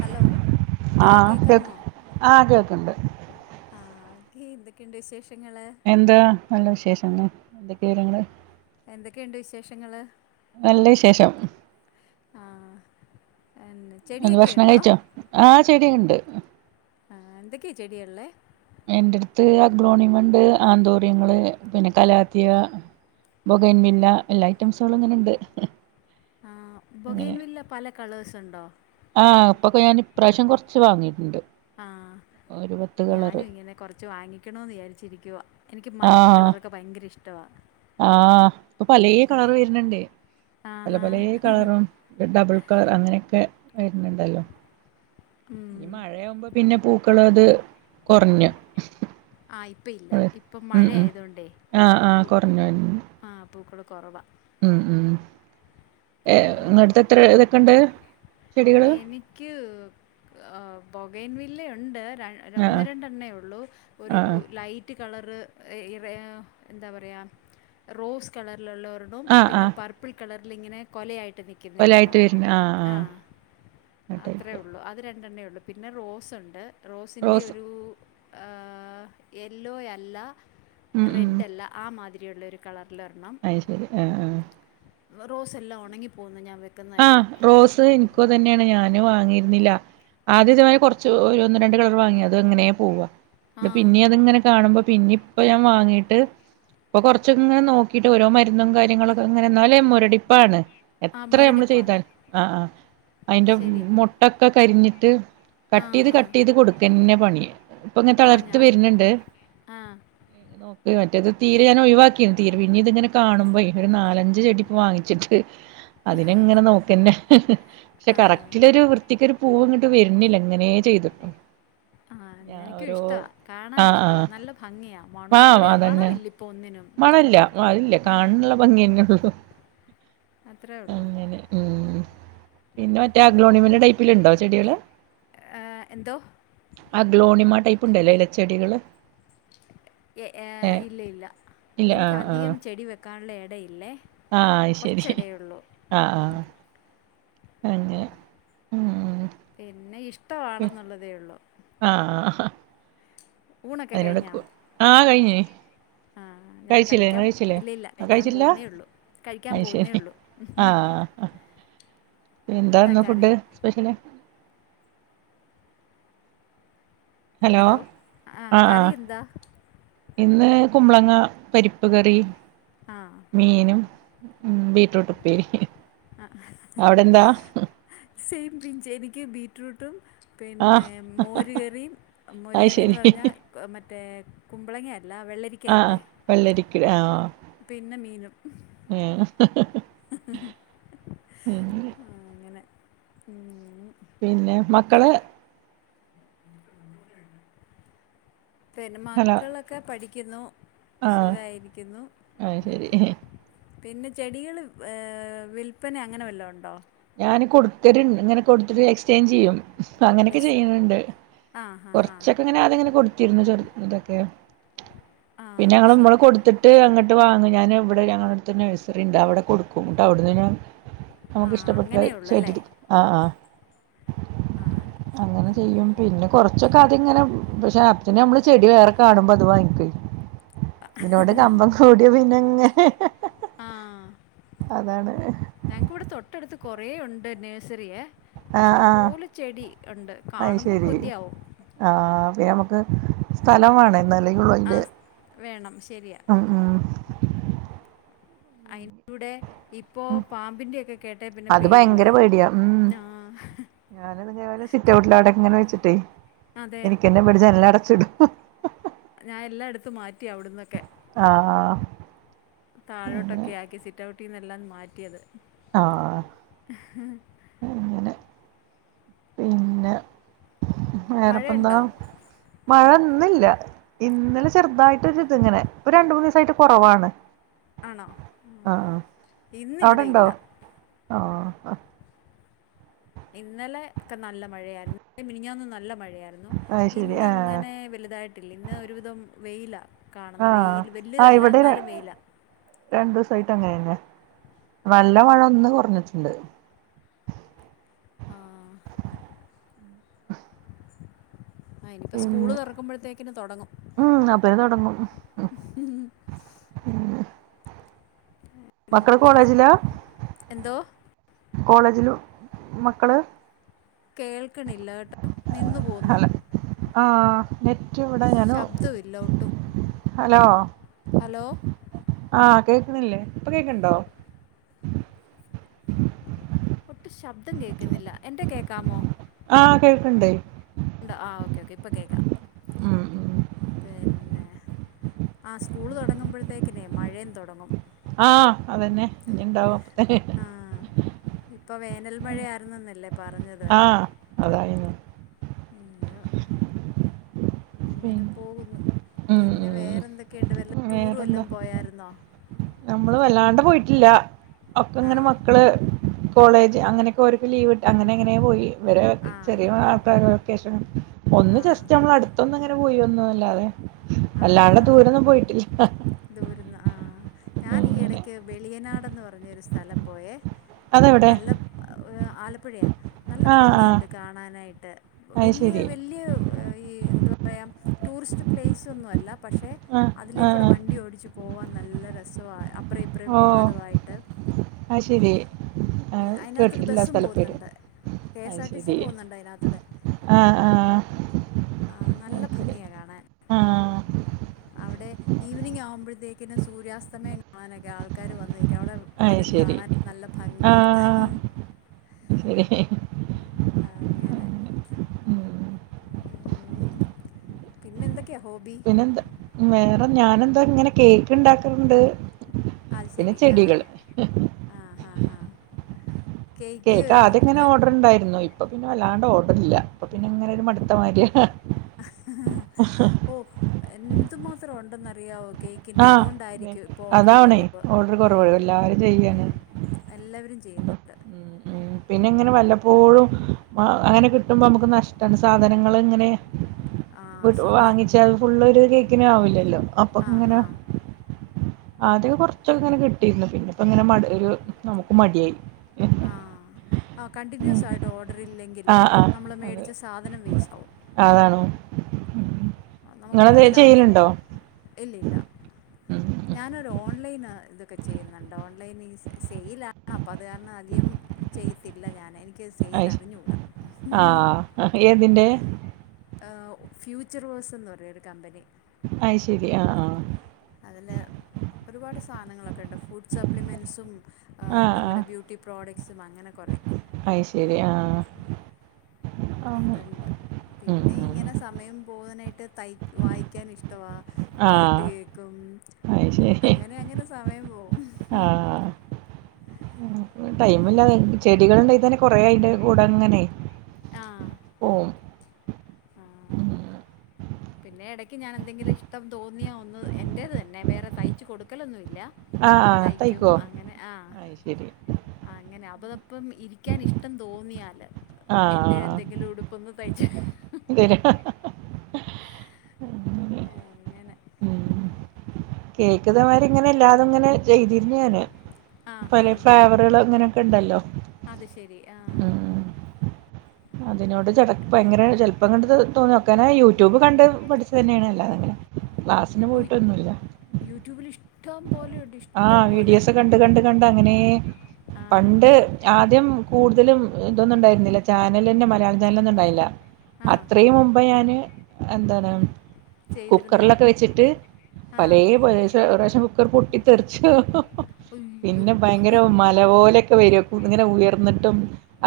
Hello hello ആഹ് കേക്ക് കേൾക്കാമോ ആഹ് കേൾക്ക്ണ്ട് ആഹ അത് എന്തൊക്കെയുണ്ട് വിശേഷങ്ങള് എന്താ നല്ല വിശേഷന്നെ എന്തൊക്കെയ വിവരങ്ങള് എന്തൊക്കെയുണ്ട് വിശേഷങ്ങള് നല്ല വിശേഷം ആഹ ആയെന്നെ എന്ത് ഭക്ഷണം കഴിച്ചോ ആഹ സെരിയാവുണ്ട് ആ എന്തൊക്കെയാണ് ചെടിയുള്ളത് എന്റെഅടുത്ത് അഗ്ലോണിമണ്ട് ആന്തോര്യങ്ങള് പിന്നെ കലാത്തിയ ബോഗൈൻ വില്ല എല്ലാ ഐറ്റംസുകളും ഇങ്ങനെ ഉണ്ട് ആഹ ബൊഗേൻ വില്ല പല കളേഴ്സ് ഉണ്ടോ ആഹ് ഇപ്പൊക്കെ ഞാൻ ഇപ്രാവശ്യം കൊറച്ചു വാങ്ങിട്ടുണ്ട് ആഹ ഞാനും ഇങ്ങനെ കുറച്ച് വാങ്ങിക്കണമന്ന് വിചാരിച്ചിരിക്കുവാ എനിക്ക് മഞ്ഞ ആഹ് കളർ ഒക്ക ഭയങ്കര ഇഷ്ടവാ ആഹ് ഇപ്പൊ പലേ കളർ വരുന്നുണ്ടേ പല ആഹാ പലേ കളറും ഡബിൾ കളർ അങ്ങനെക്കെ വരുന്നുണ്ടാല്ലോ ഈ ഉം. മഴയാകുമ്പോ പിന്നെ പൂക്കളത് അത് കുറഞ്ഞു ആഹ ഇപ്പ ഇല്ല ഇപ്പം മഴ ആയതൊണ്ടേ പിന്നൻ [inaudible] ആഹ പൂക്കള് കൊറവാ ഉം ഉം ഏഹ ഇങ്ങെടുത്തു എത്ര ഇതൊക്കുണ്ട് എനിക്ക്ആഹ് ബോഗൈൻ വില്ല ഉണ്ട് ര ആഹ് ഒന്ന് രണ്ടെണ്ണേ ഒള്ളൂ- ഒരു ആഹ് ലൈറ്റ് കളറ് ഈ വേ എന്താ പറയാ റോസ് കളറിലുള്ള ഒ രെണ്ണോം ആഹ് പിന്നെ ആഹ് പെർപ്പിൾ കളറിലിങ്ങനെ കൊലയായിട്ട് നിക്കുന്ന കൊലായിട്ട് ഒരെണ്ണോം വരുന്ന ആഹ് ആഹ് ആ അത്രേ ടൈപ്പ് ഉള്ളു അത് രണ്ടെണ്ണയേ ഉള്ളു പിന്നെ റോസ് ഒണ്ട് റോസ് റോസിന്റെയൊരു ആഹ് യെല്ലോ അല്ല ഉം ഉം റെഡ് അല്ല ആ മാതിരിയുള്ള ഒരു കളറിലൊരെണ്ണം- അയ്ശരി ആഹ് ആഹ്- വാ റോസെല്ലാം ഒണങ്ങിപ്പോകുന്നു ഞാൻ വെ ആഹ് റോസ് എനിക്കൊതെന്നായാണ് ഞാനതു വാങ്ങിയിരുന്നില്ല ആദ്യം ഇതുമാതിരി കൊറച്ച് ഒരു ഒന്ന് രണ്ട് കളർ വാങ്ങി അത് അങ്ങനെ പോവാ- ആ ത് പിന്നെ അതിങ്ങനെ കാണുമ്പോ പിന്നേം ഇപ്പോ ഞാൻ വാങ്ങീട്ട് ഇപ്പൊ കുറച്ചൊക്കെ ഇങ്ങനെ നോക്കിട്ട് ഓരോ മരുന്നും കാര്യങ്ങളൊക്കെ ഇങ്ങനെ എന്നാലും മുരടിപ്പാണ് ആ എത്ര നമ്മള് മുരടിപ്പാണ് ചെയ്താലും ആഹ് അതിന്റെ ശരിയാ. മൊട്ടൊക്കെ കരിഞ്ഞിട്ട് ആ, കട്ട്ചെയ്ത് ആ. കട്ട്ചെയ്ത് കൊടുക്കന്നെ പണി ഇപ്പൊ ഇങ്ങനെ ആ, തളിർത്ത് ഞാൻ വരുന്നുണ്ട് ആ, [inaudible] നോക്ക മറ്റേത് തീരെ ഞാൻ ഒഴിവാക്കിന്നു തീരെ പിന്ന ഇതി ഇങ്ങനെ കാണുമ്പോ ഒരു നാലഞ്ച് ചെടി ഇപ്പ വാങ്ങിച്ചിട്ട് അതിനെങ്ങനെ നോക്കന്നെ പക്ഷെ ആ, കറക്റ്റിലൊരു വൃ ത്തിക്കൊരു പൂവ് ഇങ്ങട്ട് വരുന്നില്ല ഇങ്ങനെ ചെയ്തിട്ടും- ആഹ് ഞാൻ എനിക്കും ഓരോ ഇഷ്ടവാ കാണാൻ ആഹ് ഇഷ്ടവാ ആഹ് നല്ല ഭംഗിയാ മണവും കൂടി മണം ഇല്ലി പ്പോ ഒന്നിനും- മണംല്യ അതില്ല ആ, കാണാനുള്ള ഭങ്ങിയെന്നേയുള്ളു അത്രേ ഉള്ളൂ. അങ്ങനെ- മ് ഹ്- പിന്നെ മറ്റേ അഗ്ലോണിമന്റെ ടൈപ്പിലുണ്ടോ ചെടികള് ഏ, എന്തോ? ആഗ്ലോണിമ ടൈപ്പ് ഉണ്ടല്ലേ ഇലച്ചെടികള് ഏഹ് ഇല്ല ഇല്ല ഇല്ല എനിക്ക് ആഹ് ആഹ് അധികം ചെടി വെക്കാനുള്ള എടയില്ലേ ആഹ് അയ്ശരി ആഹ് ആഹ് അങ്ങനെ ഉം പിന്നെ പി ഇഷ്ടവാണെന്നുള്ളതേ ഉള്ളൂ ആഹ് ആഹ് - ഊണൊക്കെ അതിനോട് കു ആഹ് കഴിഞ്ഞേ- ആഹ് ഞാൻ കഴിച്ചില്ലേ നിങ്ങൾ കഴിക്കാൻ കഴിച്ചില്ലേ ഇല്ലില്ല ആ കഴിക്കാൻ കഴിച്ചില്ല പോവുന്നേയുള്ളൂ കഴിക്കാൻ അത് ശരി പോകുന്നേയൊള്ളൂ ആഹ് എന്താന്ന് കറി? ഫുഡ് സ്പെഷ്യല് ഹലോ ആഹ് കറി എന്താ ഇന്ന് കുമ്പളങ്ങ പരിപ്പ് കറി ആഹ് മീനും ബീ ആഹ് അവിടെ എന്താ സെയിം പിഞ്ച് എനിക്ക് ബീറ്റ്റൂട്ടും ആഹ് പിന്നെ മോരുകറീം അത് ശരി മോരുകറീന്ന് പറഞ്ഞാ മറ്റേ കുമ്പളങ്ങ അല്ല വെള്ളരി ആഹ് ക്കായ്ട്ട വെള്ളരിക്ക പിന്നെ മീനും- ഉം- [inaudible] ആ, അങ്ങനെ [inaudible] പിന്നെ മക്കള് പിന്നെ ഹലോ മക്കളൊക്കെ പഠിക്കുന്നു ആഹ് സുഖായിരിക്കുന്നു അത് ശരി പിന്നെ ചെടികള് വില്പന അങ്ങനെ വല്ലോം ഉണ്ടോ ഞാന് കൊടുത്തര് ഇങ്ങനെ കൊടുത്തിട്ട് എക്സ്ചേഞ്ച് ചെയ്യും ഇപ്പോ അങ്ങനെയൊക്കെ എക്സ് ചെയ്യുന്നുണ്ട് ആഹ് ഹാ ഹാ കൊറച്ചൊക്കെ ഇങ്ങനെ ആദ്യം ഇങ്ങനെ കൊടുത്തിരുന്നു ചെർ ഇതൊക്കെ ആഹ് പിന്നെ അത് ഞങ്ങള് നമ്മള് ശരി കൊടുത്തി ട്ട് അങ്ങട്ട് വാങ്ങും ഞാന് ഇവിടെ ഞങ്ങളുടെ അടുത്തൊരു നഴ്സറിയുണ്ട് അവിടെ കൊടുക്കും എന്നിട്ട് അവിടുന്ന് പിന്നെ ആഹ് അങ്ങനെയേ ഉള്ളല്ലേ ആഹ് ആഹ് ആഹ് അങ്ങനെ ചെയ്യും ആഹ് പിന്നെ കൊറച്ചൊക്കെ അതിങ്ങനെ പക്ഷെ അപ്പത്തേന് നമ്മള് ചെടി വേറെ കാണുമ്പോ അത് വാങ്ങിക്കും ഇതിനോട് കമ്പം കൂടിയാ പിന്നങ്ങ് അതാണ് ഞങ്ങക്കിവിടെ തൊട്ടടുത്ത് കൊറേയുണ്ട് നേഴ്സറിയെ ആഹ് ഇഷ്ടം ആഹ് പോലെ ചെടി ഉണ്ട് അത് കാണുമ്പം ശരി കൊതിയാവും ആഹ് പിന്നെ നമുക്ക് സ്ഥലം വേണേ എന്നാലേ ഉള്ളൂ അതിന്റെ ആഹ് വേണം ശരിയാ ഉം ഉം അയ്നിവിടെ ഇപ്പോ പാമ്പിന്റെയൊക്കെ കേട്ടേ പിന്നെ അത് പേടിയുവായി ആഹ് ഞാന് ഇതേപോലെ സിറ്റൗട്ടിൽ അവിടെ അങ്ങനെ വെച്ചിട്ടേ അതെ എനിക്ക് തന്നെ പേടി ജനലടച്ചിടും ഞാൻ എല്ലാം എടുത്ത് മാറ്റി അവിടുന്നൊക്കെ ആഹ് അങ്ങനെ താഴോട്ടൊക്കെ ആക്കി സിറ്റൗട്ടീന്ന് എല്ലാം മാറ്റിയത് ആഹ് അങ്ങനെ വേറെയിപ്പോ എന്താ മഴയുണ്ടോ മഴ ഇന്നില്ല ഇന്നലെ ചെറുതായിട്ടൊരു ഇതിങ്ങനെ ഇപ്പോ രണ്ട് മൂന്ന് ദിവസമായിട്ട് കുറവാണ് ആണോ ഉം ആഹ് ഇന്നിവിടെ അവിടെണ്ടോ ഇല്ല ആഹ് ഇന്നലെ ഒക്കെ നല്ല മഴയായിരുന്നു മിനിഞ്ഞാന്നും നല്ല മഴയായിരുന്നു അത് ശരി ആഹ് ഇന്നങ്ങനെ വലുതായിട്ടില്ല ഇന്ന് ഒരുവിധം വെയിലാ കാണുന്ന വെയിൽ വല്യതല്ല എന്നാലും വെയിലാ രണ്ടൂസായിട്ട് അങ്ങനെ തന്നെ നല്ല മഴ ഒന്ന് കുറഞ്ഞിട്ടുണ്ട് ആഹ് ആഹ് ഇനിയിപ്പോ സ്കൂള് പിന്നെ തുറക്കുമ്പോഴത്തേക്കിന് തൊടങ്ങും ഉം അപ്പഴേ തുടങ്ങും അങ്ങനെ മക്കള് പോന്നു കോളേജിലാ എന്തോ കോളേജിലും മക്കള് കേൾക്കിണില്ല കെട്ടോ നിന്ന് പോകുന്നു. ഹലോ ആഹ് നെറ്റ് ക്ക് ഇവിടെ ഞാനു ശബ്ദമില്ല ഒട്ടും ഹലോ ഹലോ ആഹ് കേക്കുന്നില്ലേ ഇപ്പൊ കേക്കുന്നുണ്ടോ ഒട്ടും ശബ്ദം കേക്കുന്നില്ല എന്റെ കേക്കാമോ ആഹ് കേൾക്കണ്ടെയ് ഉണ്ടോ ആ ഓക്കെ ഓക്കെ ഇപ്പൊ കേൾക്കാം ഉം ഉം പിന്നെ ആഹ് സ്കൂള് തുടങ്ങുമ്പഴ്ത്തേക്കിന് മഴേം തുടങ്ങും. ആഹ് അതെന്നെ ഇനി ഇണ്ടാവും [unintelligible] ആഹ് ഇപ്പോ വേനൽ മഴയായിരുന്നുന്നല്ലേ. ആഹ് അതായിരുന്നു. അയ്യോ അങ്ങനെ പിന്നെ പോവുന്നു ഉം പിന്നെ വേറെ എന്തൊക്കെയുണ്ട് വല്ല ഉം ടൂറ് വല്ലം വേറെന്താ പോയായിരുന്നോ നമ്മള് വല്ലാണ്ട പോയിട്ടില്ല ഒക്കെങ്ങനെ ആഹ് മക്കള്. കോളേജ് അങ്ങനെയൊക്കെ ഓര്ക്ക് ലീവ്ണ്ട് അങ്ങനങ്ങനെ പോയി ഇവരെ ആഹ് ചെറിയ ആൾക്കാരാ. വെക്കെഷം ഒന്ന് ആഹ് ജസ്റ്റ് നമ്മളട്ത്തൊന്ന് ഇങ്ങനെപോയി വന്നേല്ലാതെ. ആഹ് അല്ലാണ്ട ഹാ ഹാ ദൂരൊന്നും പോയിട്ടില്ലൃ [unintelligible] ദൂരെന്ന് ആഹ് ഞാന് ഈ എടയ്ക്ക് വെളിയനാടെന്ന് പറഞ്ഞൊരു സ്ഥലം പോയേ. അതെവിടെ നല്ല പ്ഇ ആലപ്പുഴയാ. നല്ല ആഹ് ആഹ് ഭംഗിയുണ്ട് കാണാനായിട്ട് അത് വല്ലൃ ശരി വല്ലൃ വെ ഈ എന്താ പറയാ ടൂറിസ്റ്റ് പ്ലേയിസ് ഒന്നുഅല്ല പക്ഷെ ആഹ് അതിലേക്കൂടെ ആഹ് വണ്ടി ഓടിച്ചു പോവാൻ നല്ല രസവാ അപ്പെറം ഇപ്പെറം പാടുവായിട്ട്. അയ്ശെരി. ആഹ് അതിനകത്തൂടെ കേട്ടില്ല ബസ്സും സ്ഥലപേര് പോകുന്നുണ്ട് K S R T C അയ്ശെരി. പോകുന്നുണ്ട് അതിനകത്തൂടെ ആഹ് ആഹ്. ആഹ് നല്ല അത് ശരി ഭംഗിയാ കാണാൻ. ആഹ്. അവിടെ ഈവനിങ് ആകുമ്പോഴത്തേക്കിന് സൂര്യാസ്തമയം കാണാനൊക്കെ ആൾക്കാര് വന്ന്നിക്കും അവിടെ അത് അതും ശരി കാണാൻ നല്ല ഭംഗിയാ ആഹ് ശരി അങ്ങനെ. ഉം ഉം പിന്നെന്തൊക്കെയാ ഹോബി. അതന്നെന്ത് വേറെ ഞാനെന്താ ങ്ങനെ കേ ക്ക്ണ്ടാക്ക്ണ്ട് പിന്നെ ചെടികള്. ആഹ് അഹ് ആഹ് കേക്കാദൃങ്ങനെ ഓഡ്ർണ്ടായിരുന്നു ഇപ്പൊ പിന്നെ വല്ലാണ്ട് ഓഡ്ർ ഇല്ലൃ അപ്പൊ പിന്നെ എങ്ങനെ ഒരു മടുത്തമാതിയാ [unintelligible] ഓ എന്തുമാത്രം ഉണ്ടെന്നറിയാവോ കേക് ക്കിൻ്റെ ആഹ് അതുകെണ്ടായിരിക്കു ഇപ്പൊ ഓർഡർ അതാവണേ കുറവ് ഓർഡർ ഉം കുറവ് എല്ലാരും ചെയ്യാണ് ഉം. എല്ലവെരും ചെയ്യുന്നുണ്ട്. പിന്നെങ്ങനെ വല്ലപ്പോഴും അങ്ങനെ കിട്ടുമ്പോ നമുക്ക് നഷ്ടാണ് സാധനങ്ങള് ഇങ്ങനെ. ആ ഒന്ന് ശരിയാ വാങ്ങിച്ചാത് ഫുള്ളെര് കേക്കിന് ആവില്ലല്ലോ അപ്പൊ ആ അങ്ങനെ ഹാ ആദ്യക്കെ കുർച്ചൊക്കെ ഇങ്ങനെ കിട്ടീയ്ന്നു പിന്നെ ഇപ്പങ്ങനെ മ ഒരു നമുക്കും മടിയായി. ആഹ് കണ്ടിന്യൂസായിട്ട് ഓഡറി ഇല്ലെങ്കില് ആഹ് ആഹ് നമ്മള് അത് മേടിച്ച സാധനം വേസ്റ്റാവും. അതാണോ ഉം നമുക്ക് ഇങ്ങളെന്തെലും മുതലാവത്തില്ല ചെയ്യലുണ്ടോ. ഇല്ല ഇല്ല ഉം ഉം ഞാനൊരു ഓൺലൈന് ഇതൊക്കെ ചെയ്യുന്നുണ്ട് ഓൺലൈൻ ഈ സെയിലാ അപ്പ അത് കാരണം അധികം ചെയ്തില്ല ഞാന് എനിക്ക് സെയിൽ അത് ശരി അറിഞ്ഞുടാ. ആഹ് ഏതിന്റെ ആഹ് ഫ്യൂച്ചർ വേഴ്സെന്ന് പറയുന്ന ഒരു കമ്പനി. അയ്ശരി ആഹ് ആഹ് അതില് ഒരുപാട് സാധനങ്ങളൊക്കെ ഉണ്ട് ഫുഡ് സപ്ലിമെന്റ്സും ആഹ് നമ്മുടെ ബ്യൂട്ടി പ്രോഡക്ട്സും അങ്ങനെ കുറേ അയ്ശരി ആഹ് ആഹ് അതുണ്ട് ഉം പിന്നെ ഉം ഇങ്ങനെ സമയം പോകാനായിട്ട് തൈ - വായിക്കാൻ ഇഷ്ടവാ പാട്ട് ആഹ് കേക്കും. അത് ശരി അങ്ങനെ അങ്ങനെ സമയം പോവും ഉം ടൈമില്ലാ എൻക്ക് ചെടികള്ണ്ടെങ്കി തന്നെ കൊറേ അയിന്റെ കൂടെ ഇങ്ങനെ ആഹ് ഓം പിന്നെ ഇടക്ക് ഞാൻ എന്തെങ്കിലും ഇഷ്ടം തോന്നിയാ ഒന്ന് എന്റേത് തന്നെ വേറെ തയ്ച്ചു കൊടുക്കലൊന്നുല്ല ആഹ് ആഹ് തയ്ക്കും തൈക്കോ അങ്ങനെ ആഹ് അത് ശരി അങ്ങനെ അതപ്പം ഇരിക്കാൻ ഇഷ്ടം തോന്നിയാല്. എൻ്റെ എന്തെങ്കിലും ഉടുപ്പൊന്ന് തയ്ച് - തില് ഹ ഹ അങ്ങനെ കേൾക്ക്തേമാരിങ്ങനെ എല്ലാതും ഇങ്ങനെ ചെയ്തിരുന്നു ഞാന്. ആ ഹാ പല ഫ്ലേവറുകളും അങ്ങനെക്കെ ഇണ്ടല്ലോ അത് ശെരി ആഹ്. അതിനോട് ചെടപ്പ ഇങ്ങെനെ ചെലപ്പങ്ങട്ട് തോന്നുക്കനെ. യൂട്യൂബ് കണ്ട് പഠിച്ചതന്നേണ് അല്ല അങ്ങനെ ക്ലാസ്സിന് ഉയ് പോയിട്ടൊന്നുല്ല യൂട്യൂബിൽ ഇഷ്ടം പോലെയുട് ഇഷ്- ആഹ് വിഡിയോസ് കണ്ട് കണ്ട് കണ്ട് അങ്ങനെ ആ പണ്ട്. ആദ്യം കൂടുതലും ഇതൊന്നും ഉണ്ടായിരുന്നില്ല ചാനലെന്നെ മലയാള ചാനലൊന്നും ഉണ്ടായില്ല. ആ അത്രയും മുമ്പ് ഞാന് എന്താണ്. ചെയ്തിരുന്നതാ കുക്കറ്ലൊക്കെ വെച്ചിട്ട് ആ പലേ പോലെ ഒരു റാശ്യം കുക്കർ പൊട്ടിത്തെറിച്ചു. അയ്യോ പിന്നെ ഭയങ്കര മല പോലൊക്കെ വരും ഇങ്ങനെ ഉയർന്നിട്ടും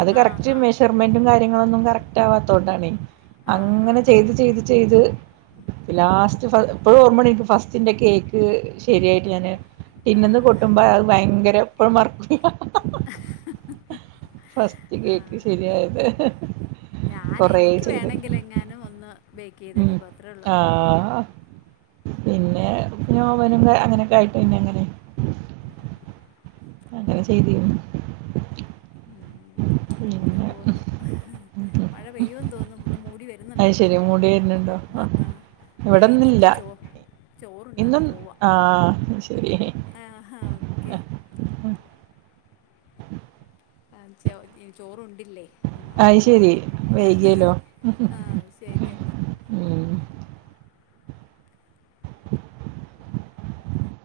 അത് ആ കറക്റ്റ് ഹാ മെഷർമെൻറും കാര്യങ്ങളൊന്നും കറക്റ്റ് ആവാത്തോണ്ടാണെ. ആ ഹാ അങ്ങനെ ഹാ ചെയ്ത് ചെയ്ത് ചെയ്ത് ലാസ്റ്റ് ഫ ഇപ്പളും ഓർമ്മണ്ട് എനിക്ക് ഫസ്റ്റിന്റെ കേക്ക് ശെരിയായിട്ട് ഞാന് ആ പിന്നന്ന് പ്പൊട്ടുമ്പോ അത് ഭയങ്കര ഇപ്പളും മറക്കൂല. ഫസ്റ്റ് കേക്ക് ശരിയായത് കൊറേ ചെയ്ത്ണ്. ങ്ങാനും ഒന്ന് ബേക്ക് ഉം ചെയ്തെടുക്കും അത്രേ ഉള്ളൂ ആഹ് പിന്നെ നോവനുക്കെ അങ്ങനെക്കെ ആയിട്ടെന്നെ ഇങ്ങനെ [inaudible] അങ്ങനെ ചെയ്തീനി ഉം ഇങ്ങനെ പിന്നെ പോകുന്നു. മഴ പെയ്യുമെന്ന് തോന്നു. ഒന്ന് മൂടി വരുന്ന്ണ്ട്. മൂടിവരുന്ണ്ടോ ആഹ് ഞാൻ ഇവിടന്നില്ല ഇനിയിപ്പോൾ ചോ ചോറുണ്ണാൻ ഇന്നും ആ ശെരി ആഹ് ഹാ ഓക്കെ [inaudible] ആംചെ ചോറുണ്ടില്ലേ എന്നാം അയ് പോവ ശരി ഇനി വൈകിയല്ലോ ആ ശെരി എന്നാ ഉം. [inaudible]